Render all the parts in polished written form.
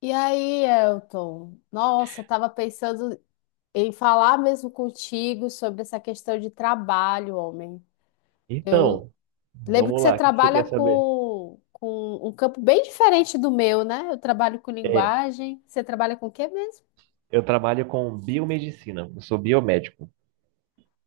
E aí, Elton? Nossa, eu tava pensando em falar mesmo contigo sobre essa questão de trabalho, homem. Eu Então, lembro que vamos você lá, o que que você trabalha quer saber? com um campo bem diferente do meu, né? Eu trabalho com É, linguagem. Você trabalha com o quê mesmo? eu trabalho com biomedicina, eu sou biomédico.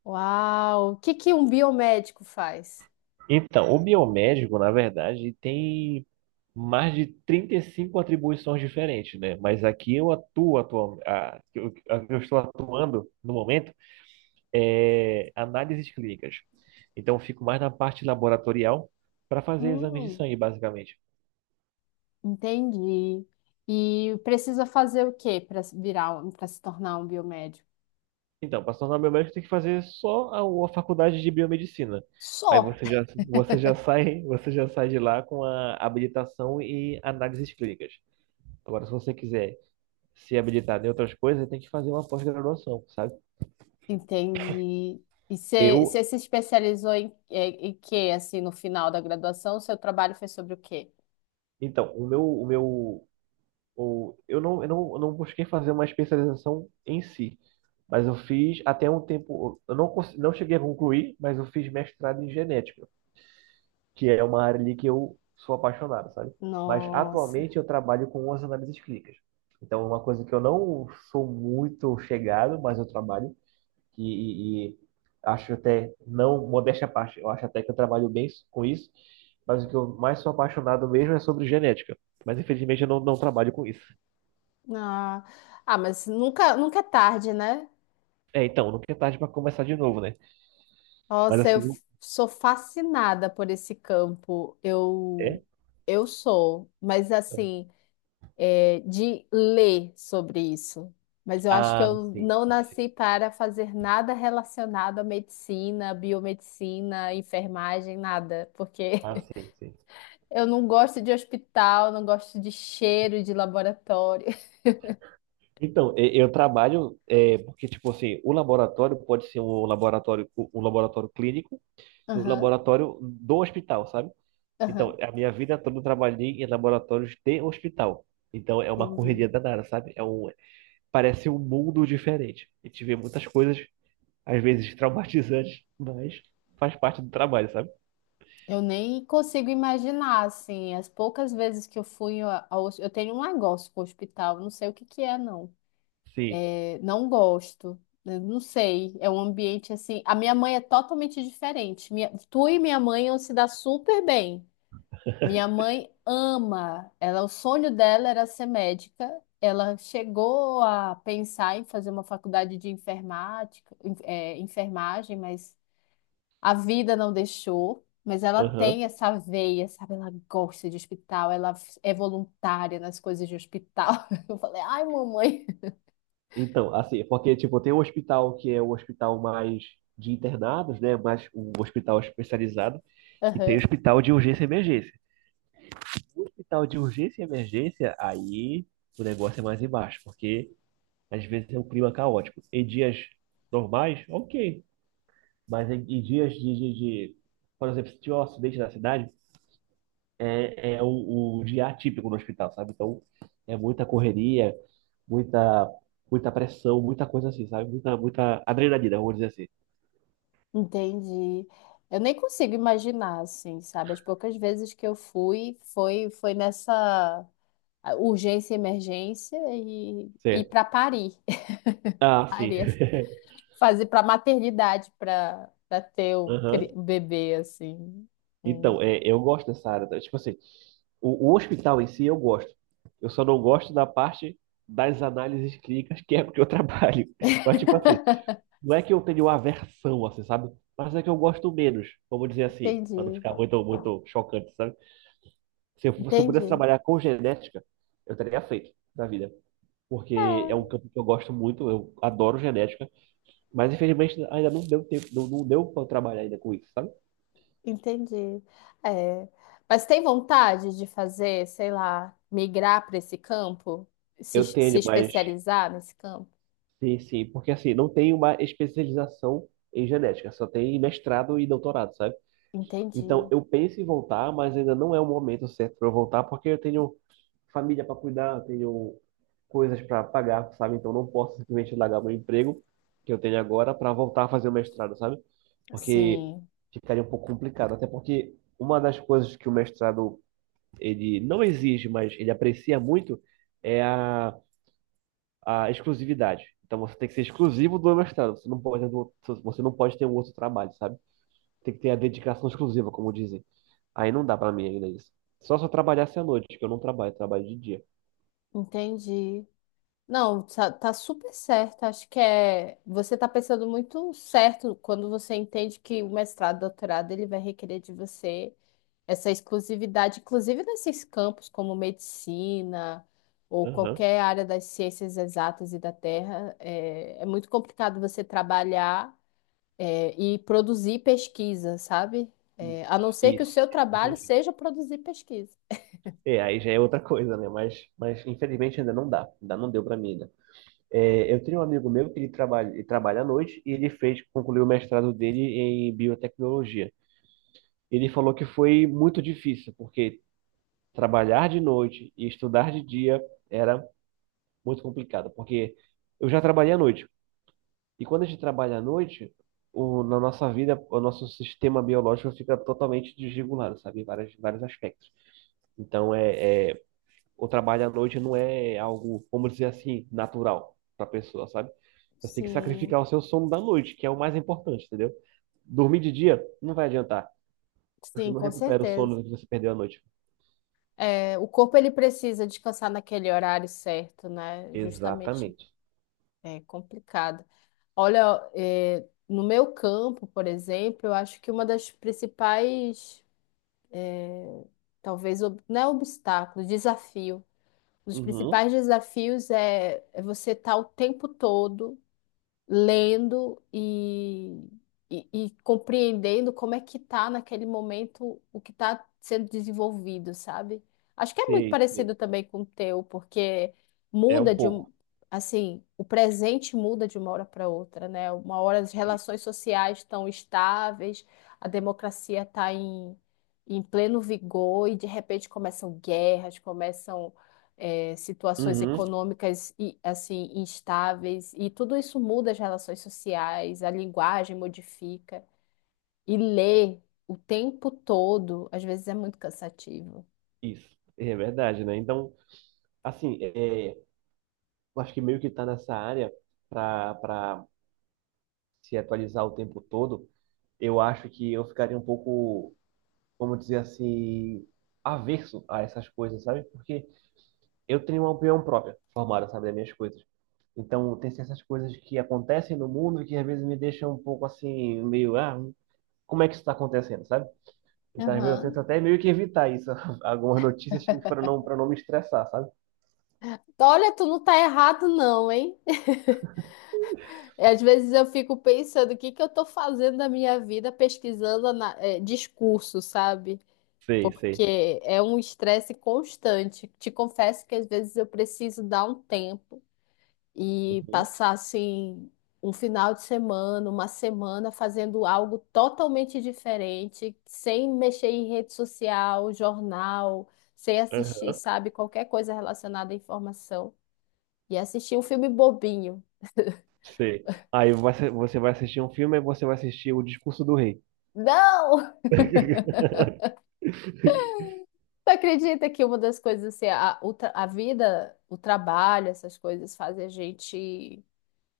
Uau! O que que um biomédico faz? Então, o biomédico, na verdade, tem mais de 35 atribuições diferentes, né? Mas aqui eu atuo, atual, a eu estou atuando no momento é análises clínicas. Então, eu fico mais na parte laboratorial para fazer exames de Hum, sangue, basicamente. entendi. E precisa fazer o quê para virar, para se tornar um biomédico? Então, para se tornar biomédico, tem que fazer só a faculdade de biomedicina. Aí Só. Você já sai, você já sai de lá com a habilitação e análises clínicas. Agora, se você quiser se habilitar em outras coisas, tem que fazer uma pós-graduação, sabe? Entendi. E você Eu, você se especializou em quê, assim, no final da graduação? O seu trabalho foi sobre o quê? então, o meu, o meu, o, eu não busquei fazer uma especialização em si, mas eu fiz até um tempo, eu não, cons- não cheguei a concluir, mas eu fiz mestrado em genética. Que é uma área ali que eu sou apaixonado, sabe? Mas Nossa. atualmente eu trabalho com as análises clínicas. Então, é uma coisa que eu não sou muito chegado, mas eu trabalho e acho até, não, modéstia à parte, eu acho até que eu trabalho bem com isso, mas o que eu mais sou apaixonado mesmo é sobre genética. Mas infelizmente eu não trabalho com isso. Ah, ah, mas nunca é tarde, né? É, então, nunca é tarde para começar de novo, né? Mas Nossa, assim, sou fascinada por esse campo. É? Eu sou, mas assim, é, de ler sobre isso. Mas eu acho que Ah, eu sim, não sim, sim. nasci para fazer nada relacionado à medicina, biomedicina, enfermagem, nada, porque Ah, sim, sim. eu não gosto de hospital, não gosto de cheiro de laboratório. Então, eu trabalho é, porque tipo assim, o laboratório pode ser um laboratório um um laboratório clínico e um Aham, laboratório do hospital, sabe? aham, Então, a minha vida toda eu trabalhei em laboratórios de hospital. Então, é uma entendi. correria danada, sabe? Parece um mundo diferente. E tive muitas coisas às vezes traumatizantes, mas faz parte do trabalho, sabe? Eu nem consigo imaginar, assim, as poucas vezes que eu fui eu tenho um negócio com o hospital, não sei o que que é, não. Sim. É, não gosto, né, não sei. É um ambiente, assim, a minha mãe é totalmente diferente. Minha... Tu e minha mãe, iam se dar super bem. Minha mãe ama, ela, o sonho dela era ser médica. Ela chegou a pensar em fazer uma faculdade de enfermagem, mas a vida não deixou. Mas ela Aham. tem essa veia, sabe? Ela gosta de hospital, é voluntária nas coisas de hospital. Eu falei, ai, mamãe. Então, assim, porque tipo, tem um hospital que é o hospital mais de internados, né? Mais um hospital especializado. E tem Aham, hospital de urgência e emergência. O hospital de urgência e emergência, aí o negócio é mais embaixo, porque às vezes é um clima caótico. Em dias normais, ok. Mas em dias por exemplo, se tiver um acidente na cidade, é o dia atípico no hospital, sabe? Então é muita correria, muita, muita pressão, muita coisa assim, sabe? Muita, muita adrenalina, vamos dizer assim. entendi. Eu nem consigo imaginar, assim, sabe? As poucas vezes que eu fui, foi nessa a urgência e emergência e ir Certo. para parir. Ah, sim. Parir, fazer para maternidade, para ter Aham. o bebê assim. Hum, Então, eu gosto dessa área, tá? Tipo assim, o hospital em si eu gosto. Eu só não gosto da parte das análises clínicas, que é porque eu trabalho. Mas, tipo assim, não é que eu tenho aversão, assim, sabe? Mas é que eu gosto menos, vamos dizer assim, para não Entendi, ficar muito, muito chocante, sabe? Se eu pudesse entendi. trabalhar com genética, eu teria feito na vida. Porque é um É, campo que eu gosto muito, eu adoro genética, mas infelizmente ainda não deu tempo, não deu para eu trabalhar ainda com isso, sabe? entendi. É. Mas tem vontade de fazer, sei lá, migrar para esse campo, se, Eu se tenho, mas especializar nesse campo? sim, sim, porque assim, não tem uma especialização em genética, só tem mestrado e doutorado, sabe? Então, Entendi. eu penso em voltar, mas ainda não é o momento certo para eu voltar, porque eu tenho família para cuidar, eu tenho coisas para pagar, sabe? Então, não posso simplesmente largar meu emprego que eu tenho agora para voltar a fazer o mestrado, sabe? Porque Sim, ficaria um pouco complicado, até porque uma das coisas que o mestrado ele não exige, mas ele aprecia muito é a exclusividade. Então você tem que ser exclusivo do mestrado. Você não pode ter um outro trabalho, sabe? Tem que ter a dedicação exclusiva, como dizem. Aí não dá pra mim ainda isso. Só se eu trabalhasse à noite, que eu não trabalho, eu trabalho de dia. entendi. Não, tá, tá super certo. Acho que é. Você tá pensando muito certo quando você entende que o mestrado, doutorado, ele vai requerer de você essa exclusividade, inclusive nesses campos como medicina ou Aham. qualquer área das ciências exatas e da terra. É, é muito complicado você trabalhar, é, e produzir pesquisa, sabe? É, a não Isso, ser que o isso. seu É muito trabalho difícil. seja produzir pesquisa. É, aí já é outra coisa, né? Mas infelizmente ainda não dá. Ainda não deu pra mim ainda. É, eu tenho um amigo meu que ele trabalha à noite e concluiu o mestrado dele em biotecnologia. Ele falou que foi muito difícil, porque trabalhar de noite e estudar de dia era muito complicado, porque eu já trabalhei à noite. E quando a gente trabalha à noite, na nossa vida, o nosso sistema biológico fica totalmente desregulado, sabe? Em vários, vários aspectos. Então, o trabalho à noite não é algo, vamos dizer assim, natural para a pessoa, sabe? Você tem que Sim, sacrificar o seu sono da noite, que é o mais importante, entendeu? Dormir de dia não vai adiantar. Você sim, não com recupera o certeza. sono que você perdeu à noite. É, o corpo ele precisa descansar naquele horário certo, né? Justamente Exatamente. é complicado. Olha, é, no meu campo, por exemplo, eu acho que uma das principais, talvez, não é obstáculo, desafio. Um dos Uhum. principais desafios é, é você estar o tempo todo lendo e compreendendo como é que tá naquele momento o que está sendo desenvolvido, sabe? Acho que é muito Sei, sei. parecido também com o teu, porque É muda um de um, pouco. assim, o presente muda de uma hora para outra, né? Uma hora as E- relações sociais estão estáveis, a democracia está em pleno vigor e de repente começam guerras, começam é, situações Uhum, econômicas e assim instáveis e tudo isso muda as relações sociais, a linguagem modifica e ler o tempo todo, às vezes é muito cansativo. isso. É verdade, né? Então, assim, eu acho que meio que tá nessa área para se atualizar o tempo todo. Eu acho que eu ficaria um pouco, vamos dizer assim, averso a essas coisas, sabe? Porque eu tenho uma opinião própria formada, sabe, das minhas coisas. Então, tem certas coisas que acontecem no mundo que às vezes me deixam um pouco assim, meio, ah, como é que isso está acontecendo, sabe? Então, às vezes eu tento Aham. até meio que evitar isso, algumas notícias para não, me estressar, sabe? Então, olha, tu não tá errado não, hein? Às vezes eu fico pensando o que que eu tô fazendo da minha vida pesquisando discurso, sabe? Sei, sei. Porque é um estresse constante. Te confesso que às vezes eu preciso dar um tempo e Uhum. passassem um final de semana, uma semana fazendo algo totalmente diferente, sem mexer em rede social, jornal, sem assistir, Aham. sabe, qualquer coisa relacionada à informação. E assistir um filme bobinho. Sei. Aí você vai assistir um filme e você vai assistir O Discurso do Rei. Não! Tu acredita que uma das coisas, a vida, o trabalho, essas coisas fazem a gente,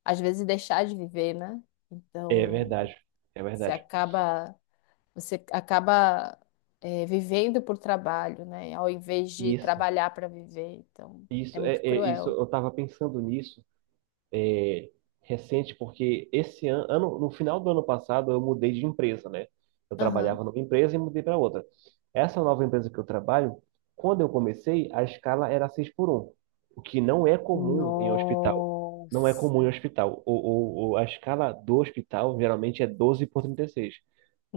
às vezes, deixar de viver, né? É Então, verdade. É você verdade. acaba Você acaba, é, vivendo por trabalho, né? Ao invés de Isso. trabalhar para viver. Então, é Isso é, muito é- isso cruel. eu estava pensando nisso, é, recente, porque esse ano, no final do ano passado, eu mudei de empresa, né? Eu Aham. trabalhava numa empresa e mudei para outra. Essa nova empresa que eu trabalho, quando eu comecei, a escala era 6 por um, o que não é comum em hospital. Não é comum em Nossa, hospital. A escala do hospital geralmente é 12 por 36.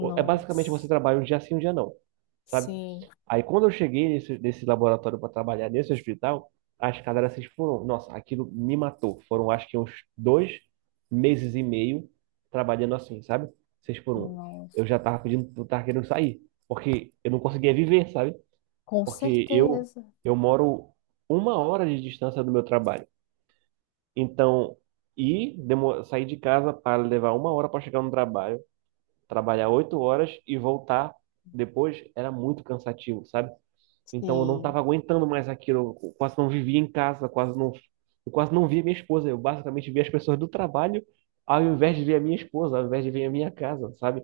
É basicamente você trabalha um dia sim, um dia não, sabe? Sim, Aí quando eu cheguei nesse laboratório para trabalhar nesse hospital, as cadáveres foram, nossa, aquilo me matou. Foram acho que uns 2 meses e meio trabalhando assim, sabe? Seis por um. nossa. Eu já tava pedindo, eu tava querendo sair, porque eu não conseguia viver, sabe? Com Porque eu certeza. eu moro uma hora de distância do meu trabalho. Então, sair de casa para levar uma hora para chegar no trabalho, trabalhar 8 horas e voltar depois era muito cansativo, sabe? Então eu não estava Sim. aguentando mais aquilo. Eu quase não vivia em casa, quase não, eu quase não via minha esposa. Eu basicamente via as pessoas do trabalho ao invés de ver a minha esposa, ao invés de ver a minha casa, sabe?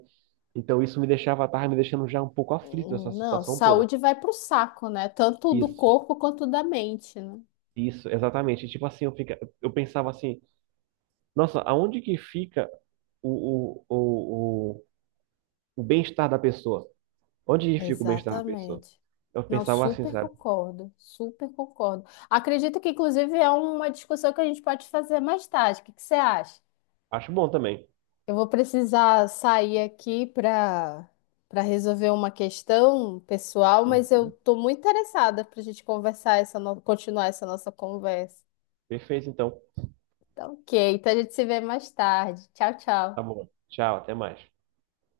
Então isso me deixava, tava me deixando já um pouco aflito essa Não, situação toda. saúde vai pro saco, né? Tanto do Isso, corpo quanto da mente, né? isso, exatamente. Tipo assim, eu pensava assim, nossa, aonde que fica o, o, o, o, o bem-estar da pessoa? Onde que fica o bem-estar da pessoa? Exatamente. Eu Não, pensava assim, super sabe? concordo, super concordo. Acredito que, inclusive, é uma discussão que a gente pode fazer mais tarde. O que que você acha? Acho bom também. Eu vou precisar sair aqui para resolver uma questão pessoal, mas eu Uhum. estou muito interessada para a gente conversar essa no- continuar essa nossa conversa. Perfeito, então. Tá ok, então a gente se vê mais tarde. Tchau, Tá tchau. bom. Tchau, até mais.